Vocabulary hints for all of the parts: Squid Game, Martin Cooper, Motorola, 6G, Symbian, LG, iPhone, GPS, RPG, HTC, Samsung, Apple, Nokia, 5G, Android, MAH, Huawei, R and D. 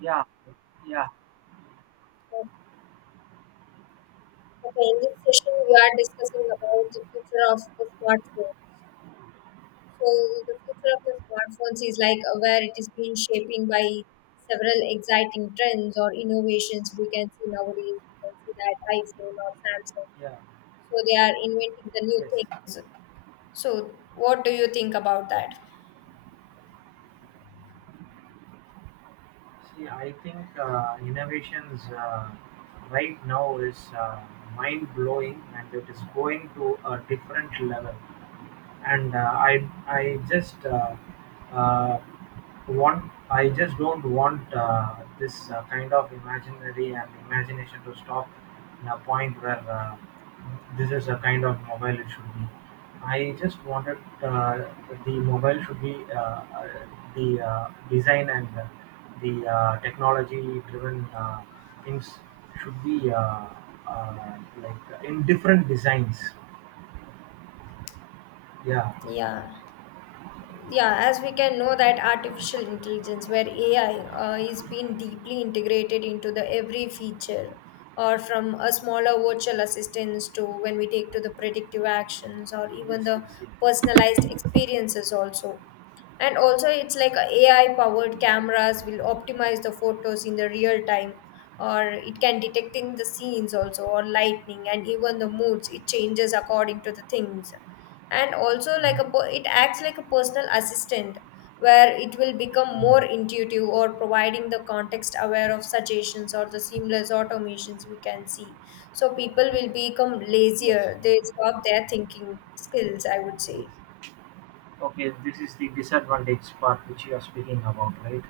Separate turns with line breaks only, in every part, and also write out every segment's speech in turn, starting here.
Yeah, yeah,
Okay, in this session, we are discussing about the future of the smartphone. So, the future of the smartphones is like where it is being shaping by several exciting trends or innovations we can see nowadays. We can see that iPhone or Samsung.
yeah.
So, they are inventing the new
Yes.
things. So, what do you think about that?
See, I think innovations right now is mind blowing, and it is going to a different level. And I just uh, want I just don't want this kind of imaginary and imagination to stop in a point where this is a kind of mobile it should be. I just wanted the mobile should be the design and the technology driven things should be like in different designs. Yeah.
Yeah. Yeah as we can know that artificial intelligence where ai is being deeply integrated into the every feature or from a smaller virtual assistance to when we take to the predictive actions or even
Yes.
the
Yes. Yes.
personalized experiences also, and also it's like a ai powered cameras will optimize the photos in the real time, or it can detecting the scenes also or lightning and even the moods it changes according to the things. And also
Mhm,
like
mhm.
a it acts like a personal assistant where it will become more intuitive or providing the context aware of suggestions or the seamless automations we can see. So people will become
Yeah. Yes.
lazier, they stop their thinking skills, I would say.
Yes. Okay, this is the disadvantage part which you are speaking about, right?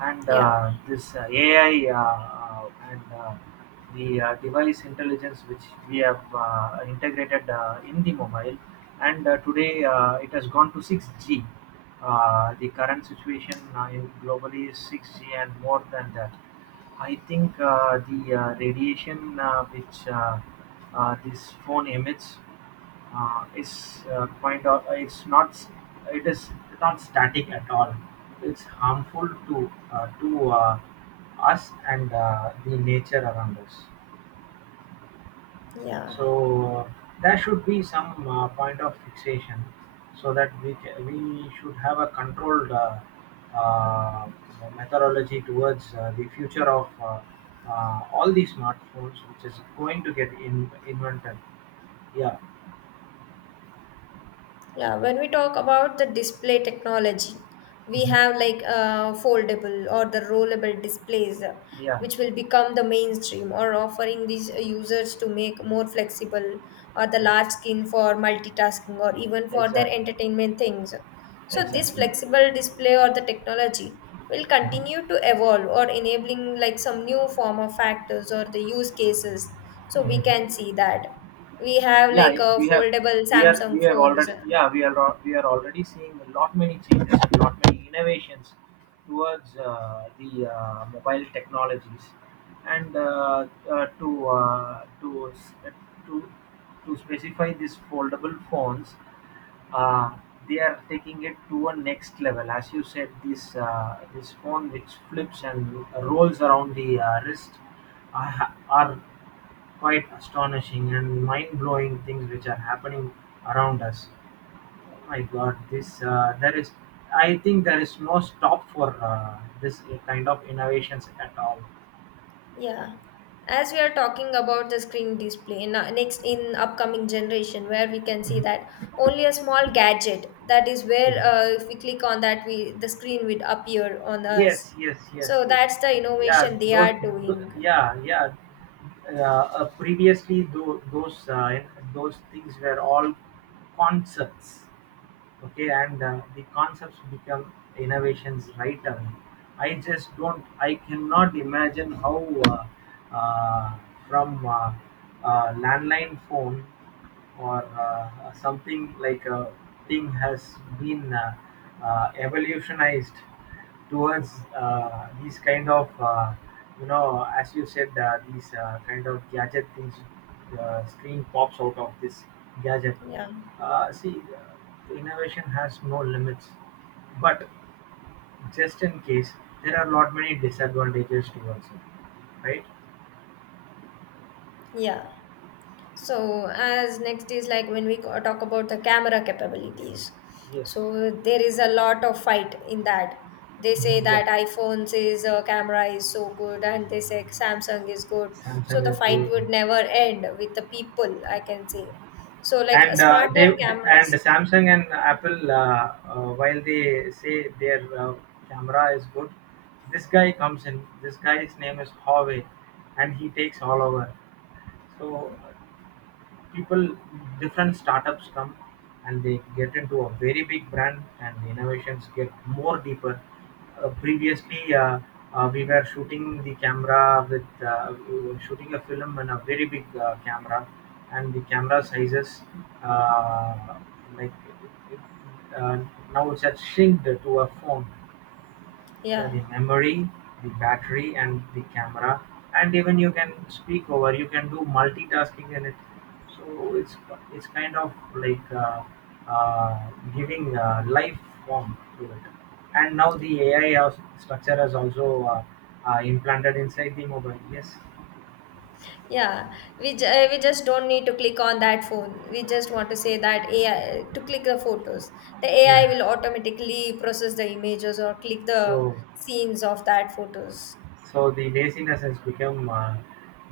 And
yeah
this AI and the device intelligence which we have integrated in the mobile, and today it has gone to 6G. The current situation in globally is 6G and more than that. I think the radiation which this phone emits is kind of it is not static at all. It's harmful to us and the nature around us.
yeah
So there should be some point of fixation so that we should have a controlled uh, methodology towards the future of. All the smartphones which is going to get in, invented. Yeah.
Yeah, when we talk about the display technology, we have
Mhm.
like foldable or the rollable displays,
Yeah.
which will become the mainstream or offering these users to make more flexible or the
Yes.
large screen for multitasking or even for their
Exactly.
entertainment things. So this
Exactly.
flexible display or the technology will continue
Mhm.
to evolve or enabling like some new form of factors or the use cases. So we
Mhm.
can see that we have
Yeah,
like a
we have,
foldable
we
Samsung
have
phones.
already. Yeah, we are already seeing a lot many changes, a lot many innovations towards the mobile technologies, and to s- to to specify these foldable phones, uh, they are taking it to a next level. As you said, this phone which flips and rolls around the wrist are quite astonishing and mind-blowing things which are happening around us. My God, this there is. I think there is no stop for this kind of innovations at all.
Yeah, as we are talking about the screen display in our next in upcoming generation, where we can see that only a small gadget that is where
Yeah.
if we click on that, we the screen would appear on us.
Yes, yes, yes,
So
yes.
that's the
Yeah,
innovation they
those.
are doing.
Yeah, yeah. Previously, those things were all concepts. Okay, and the concepts become innovations right away. I just don't I cannot imagine how uh, uh, from landline phone or something like a thing has been evolutionized towards these kind of you know as you said these kind of gadget things, the screen pops out of this gadget.
Yeah,
See the innovation has no limits, but just in case there are lot many disadvantages towards it, right?
yeah. So, as next is like when we talk about the camera capabilities.
Yes.
So, there is a lot of fight in that. They say
Mhm,
that
yeah.
iPhones is camera is so good, and they say Samsung is good. So,
Samsung
the
is
fight
good.
would never end with the people, I can say. So, like a
And uh, they
smarter
and
cameras.
Samsung and Apple, while they say their camera is good, this guy comes in. This guy's name is Huawei, and he takes all over. So people, different startups come and they get into a very big brand, and the innovations get more deeper. Previously, we were shooting the camera with we were shooting a film in a very big camera, and the camera sizes uh, like uh, now it's had shrunk to a phone. Yeah,
Yeah.
the memory, the battery, and the camera, and even you can speak over. You can do multitasking in it. So it's kind of like uh, giving life form to it. And now the AI structure is also implanted inside the mobile. Yes.
Yeah, we just don't need to click on that phone. We just want to say that AI to click the photos. The AI
Yeah.
will automatically process the images or click the
So
scenes of that photos.
so the laziness has become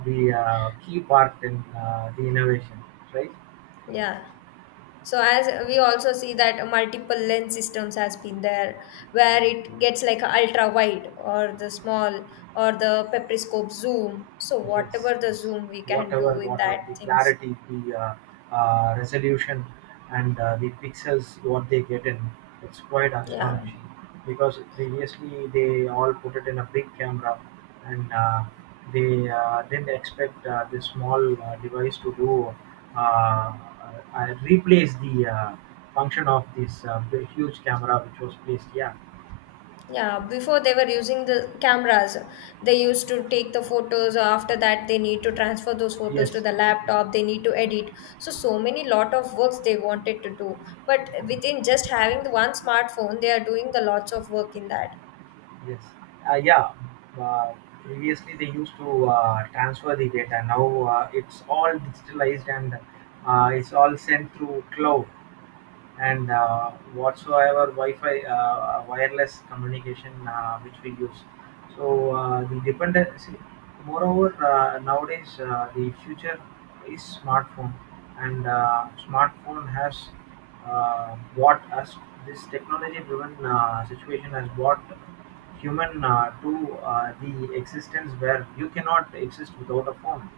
the key part in the innovation, right?
Yeah. So as we also see that multiple lens systems has been there where it gets like ultra wide or the small or the periscope zoom. So
Yes,
whatever the
yes.
zoom we can
Whatever,
do in that
whatever the
things.
clarity, the resolution, and the pixels what they get in, it's quite
Yeah.
astonishing. Because previously they all put it in a big camera, and they didn't expect this small device to do uh, uh, replace the function of this huge camera which was placed. Yeah.
Yeah, before they were using the cameras. They used to take the photos. After that, they need to transfer those photos
Yes.
to the laptop. They need to edit. So, so many lot of works they wanted to do. But within just having the one smartphone, they are doing the lots of work in that.
Yes. Yeah. Uh, Previously, they used to transfer the data. Now it's all digitalized, and it's all sent through cloud, and whatsoever Wi-Fi wireless communication which we use. So the dependency, moreover, nowadays the future is smartphone, and smartphone has brought us this technology-driven situation has brought human to the existence where you cannot exist without a phone.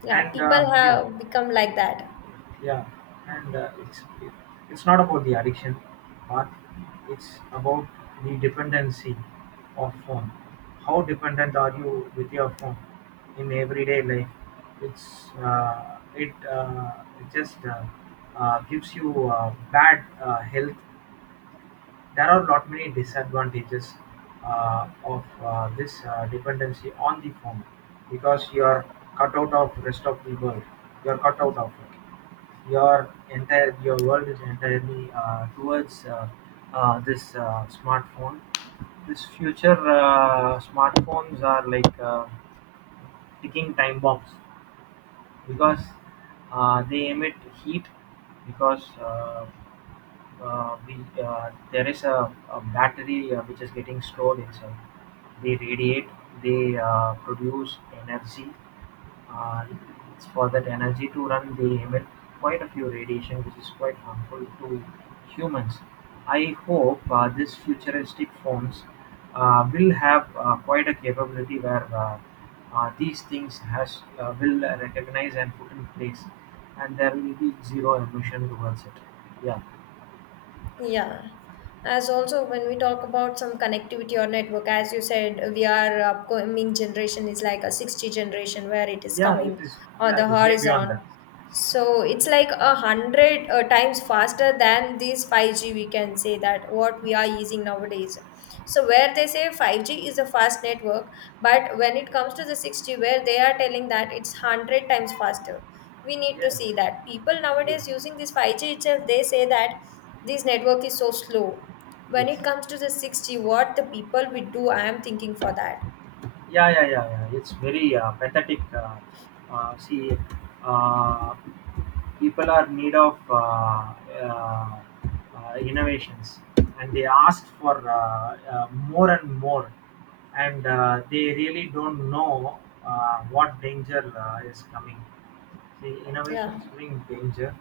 Yeah,
And
people
yeah,
have become like that.
yeah, and it's not about the addiction, but it's about the dependency of phone. How dependent are you with your phone in everyday life? It just gives you bad health. There are not many disadvantages of this dependency on the phone, because you are cut out of rest of the world. You are cut out of your world is entirely towards this smartphone. This future smartphones are like ticking time bombs, because they emit heat, because uh, we, there is a battery which is getting stored inside. They radiate, they produce energy. it it's for that energy to run they emit quite a few radiation, which is quite harmful to humans. I hope these futuristic phones will have quite a capability where these things has will recognize and put in place, and there will be zero emission towards it. Yeah.
Yeah. As also, when we talk about some connectivity or network, as you said, we are upcoming generation is like a sixty generation where it is
Yeah, it
coming
is.
on
Yeah,
the
it is way beyond
horizon.
that.
So it's like a 100 times faster than these 5G, we can say that what we are using nowadays. So where they say 5G is a fast network, but when it comes to the 6G, where they are telling that it's 100 times faster, we need to
Yes.
see that people
Yes.
nowadays using this 5G itself, they say that this network is so slow. When
Yes.
it comes to the 6G, what the people will do, I am thinking for that.
Yeah. It's very pathetic. Uh, See uh, people are need of innovations, and they ask for more and more, and they really don't know what danger is coming. See,
Yeah.
innovations bring danger.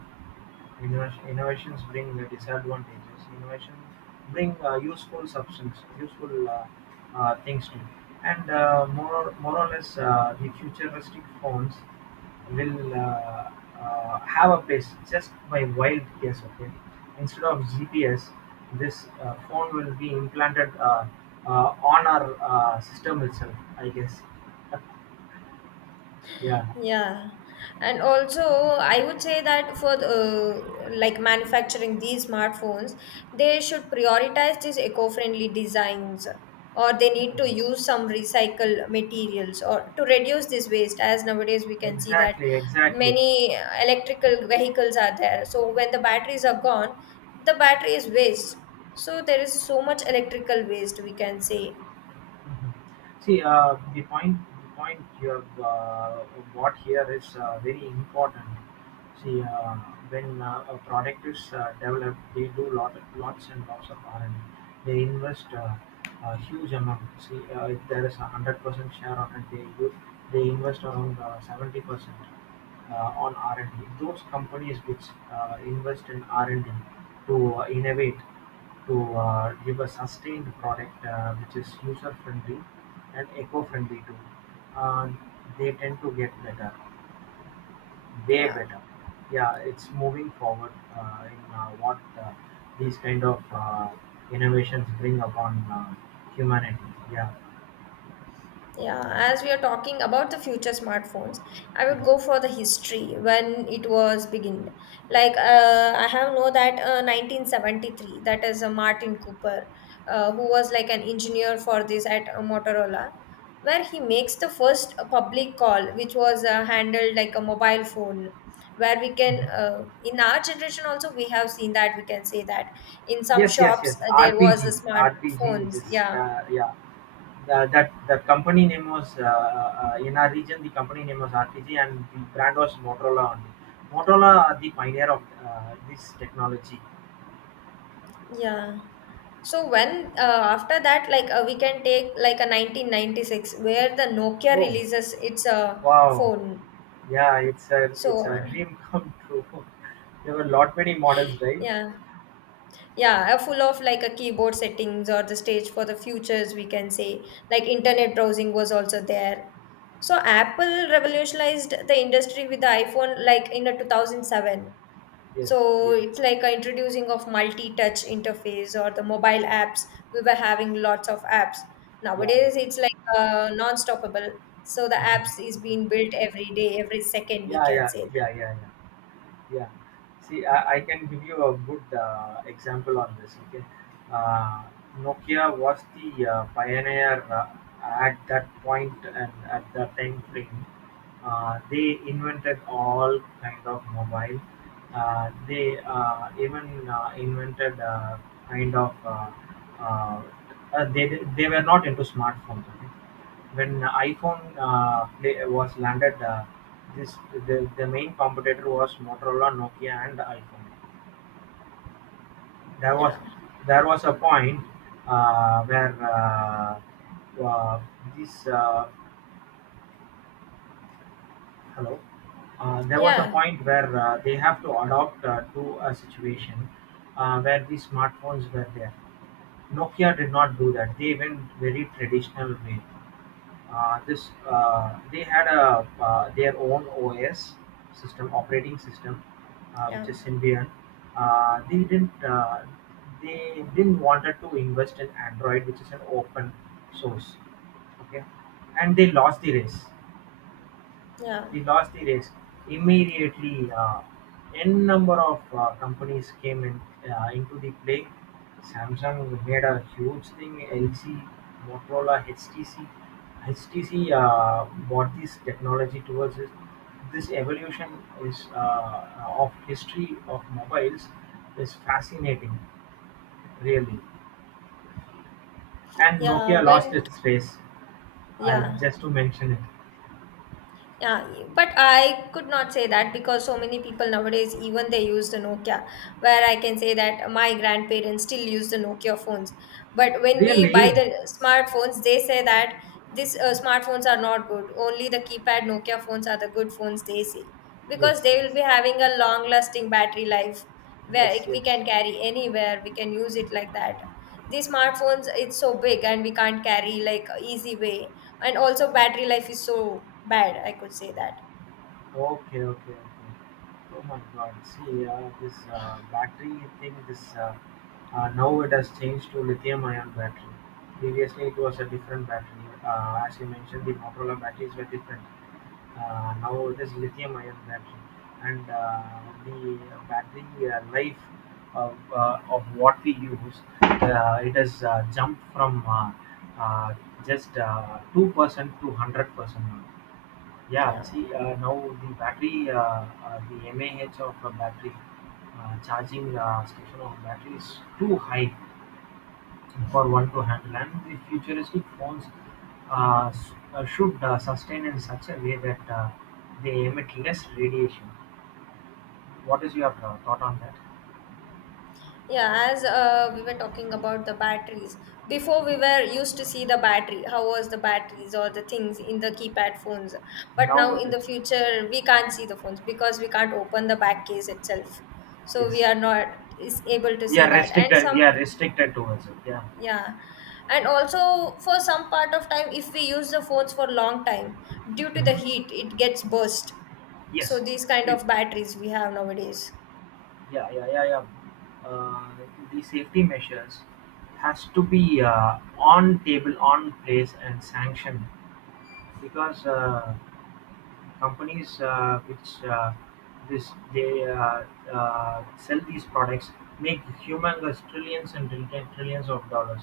Innovations bring the disadvantages. Innovation bring useful substance, useful things to, and more or less the futuristic phones will have a place. Just by wild guess, okay. Instead of GPS, this phone will be implanted on our system itself. I guess. Yeah.
Yeah, and also I would say that for the, like manufacturing these smartphones, they should prioritize these eco-friendly designs, or they
Yeah.
need to use some recycle materials or to reduce this waste. As nowadays we can see that
Exactly. Exactly.
many electrical vehicles are there, so when the batteries are gone, the battery is waste. So there is so much electrical waste we can say.
Mhm. See, the point you have brought here is very important. See, when a product is developed, they do lots and lots of R and D. They invest a huge amount. See, if there is 100% share on it, they do, they invest around 70% 70%, on R and D. Those companies which invest in R and D to innovate to give a sustained product which is user friendly and eco friendly too, uh, they tend to get better, way
Yeah.
better. Yeah, it's moving forward in what these kind of innovations bring upon humanity. Yeah.
Yeah, as we are talking about the future smartphones, I would
Yes.
go for the history when it was beginned. Like I have know that 1973, that is Martin Cooper, who was like an engineer for this at Motorola, where he makes the first public call, which was handled like a mobile phone. Where we can,
Mhm.
in our generation also, we have seen that we can say that in some
Yes, yes, yes.
shops there was a
RPG, RPG.
smartphones.
This,
Yeah.
yeah. The company name was in our region. The company name was RPG, and the brand was Motorola only. Motorola are the pioneer of this technology.
Yeah. So when after that, like we can take like a 1996 where the Nokia
Oh,
releases its
wow,
phone.
yeah, it's
So
a dream come true. There were lot many models, right?
yeah, yeah, full of like a keyboard settings or the stage for the futures. We can say like internet browsing was also there. So Apple revolutionized the industry with the iPhone like in a 2007.
Yes,
So
yes,
it's like a introducing of multi-touch interface or the mobile apps. We were having lots of apps.
yeah, yeah,
Nowadays, it's like non-stoppable. So the apps
mhm.
is being built every day, every second. We
Yeah,
can
yeah,
say that.
yeah, yeah, yeah. Yeah. See, I can give you a good example on this. Okay. Uh, Nokia was the pioneer at that point and at that time frame. They invented all kind of mobile. They even invented kind of. Uh, they were not into smartphones. Okay? When iPhone Play was landed, this the main competitor was Motorola, Nokia, and iPhone. There was
Yeah,
there was a point where uh, this hello. There was a
yeah,
point where they have to adopt to a situation where these smartphones were there. Nokia did not do that. They went very traditional way. This They had a their own OS system, operating system, which
yeah,
is Symbian. Uh, they didn't uh, they didn't wanted to invest in Android, which is an open source. Okay, and they lost the race,
yeah,
we lost the race. Immediately, n number of companies came in into the play. Samsung made a huge thing. LG, Motorola, HTC. HTC brought this technology towards it. This evolution is of history of mobiles is fascinating, really. And
yeah.
Nokia lost
When
its race.
yeah,
Just to mention it,
Yeah, but I could not say that because so many people nowadays, even they use the Nokia, where I can say that my grandparents still use the Nokia phones. But when we buy
really.
the smartphones, they say that these smartphones are not good. Only the keypad Nokia phones are the good phones, they say, because
Yes,
they will
yes,
be having a long lasting battery life where
yes,
we
yes.
can carry anywhere, we can use it like that. These smartphones it's so big and we can't carry like easy way, and also battery life is so bad, I could say that.
Okay, okay, okay. Oh my God! See, this battery thing, this now it has changed to lithium-ion battery. Previously, it was a different battery. As you mentioned, the Motorola batteries were different. Now it is lithium-ion battery, and the battery life of what we use, it has jumped from uh, just 2% to 100%. Yeah,
yeah
see, now the battery, the MAH of a battery, charging station of battery is too high for one to handle. And the futuristic phones should sustain in such a way that they emit less radiation. What is your thought on that?
yeah as uh, we were talking about the batteries, before we were used to see the battery how was the batteries or the things in the keypad phones. But now
Now it
in
is,
the future we can't see the phones because we can't open the back case itself, so we
yes,
are not is able to see that and
we
some.
are restricted towards it. Yeah.
Yeah. And also for some part of time, if we use the phones for long time, due to the
Mhm.
heat, it gets burst. So
Yes,
these kind
it.
of batteries we have nowadays.
Yeah, yeah, yeah, yeah. Uh, the safety measures has to be on table, on place, and sanctioned, because companies which this they sell these products make humongous trillions and trillions of dollars.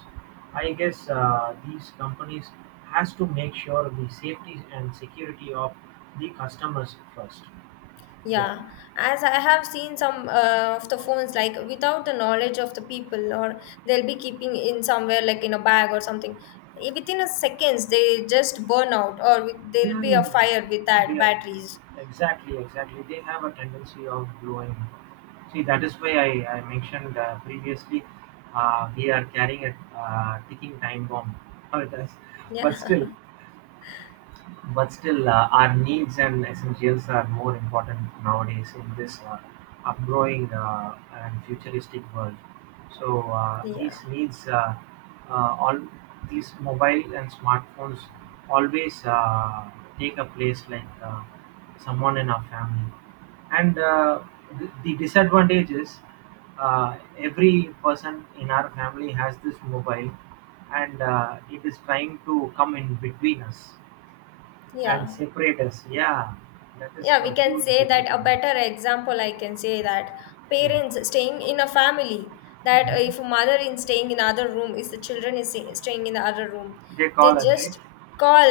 I guess these companies has to make sure the safety and security of the customers first. Yeah.
Yeah. As I have seen some of the phones, like without the knowledge of the people, or they'll be keeping in somewhere like in a bag or something. Eh, within a seconds, they just burn out, or there'll
Yeah,
be
yeah,
a fire with
yeah.
that
Yeah,
batteries.
exactly, exactly. They have a tendency of blowing. See, that is why I mentioned previously we are carrying a ticking time bomb with us. But
Yeah.
still, but still, our needs and essentials are more important nowadays in this upgrowing and futuristic world. So these
yeah.
needs, uh, all these mobile and smartphones always take a place like someone in our family. And the disadvantage is every person in our family has this mobile, and it is trying to come in between us and
Yeah.
separate us, yeah, that is
Yeah, we
a
can
huge
say that.
difference
A
on it.
better example I can say that,
Yeah,
parents staying in a family, that if
hmm.
mother is staying in other room is the children is staying in the other room,
They
they
call us, right?
just call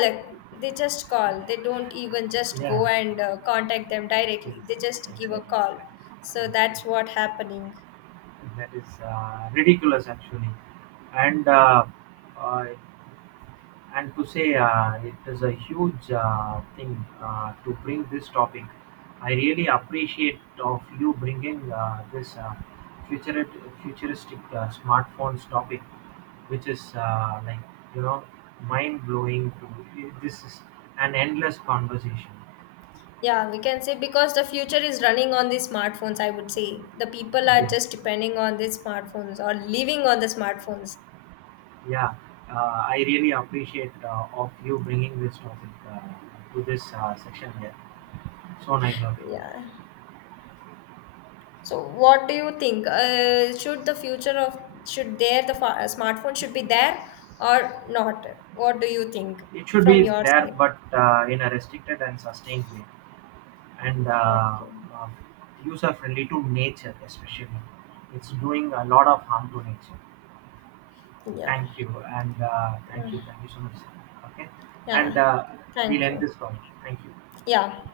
they just call, they don't even just go
Yeah,
and contact them
yes,
directly, they just give
exactly,
a
exactly.
call. So
Yes, yes.
that's what happening.
That is ridiculous, actually. And uh, uh, and to say it is a huge thing to bring this topic. I really appreciate of you bringing this futurit futuristic smartphones topic, which is like you know mind blowing. To this is an endless conversation.
Yeah, we can say because the future is running on the smartphones, I would say the people are
Yes,
just depending on the smartphones or living on the smartphones.
yeah. I really appreciate of you bringing this topic to this section here. So nice of you.
Yeah. So, what do you think? Should the future of should there the smartphone should be there or not? What do you think
It should
from
be
your
there,
side?
but in a restricted and sustained way, and
Okay.
uh, user friendly to nature, especially. It's doing a lot of harm to nature.
Yeah.
Thank you, and
Yeah.
thank you so much. Okay, and
Yeah.
we'll
Thank
end
you.
this call. Thank you.
Yeah.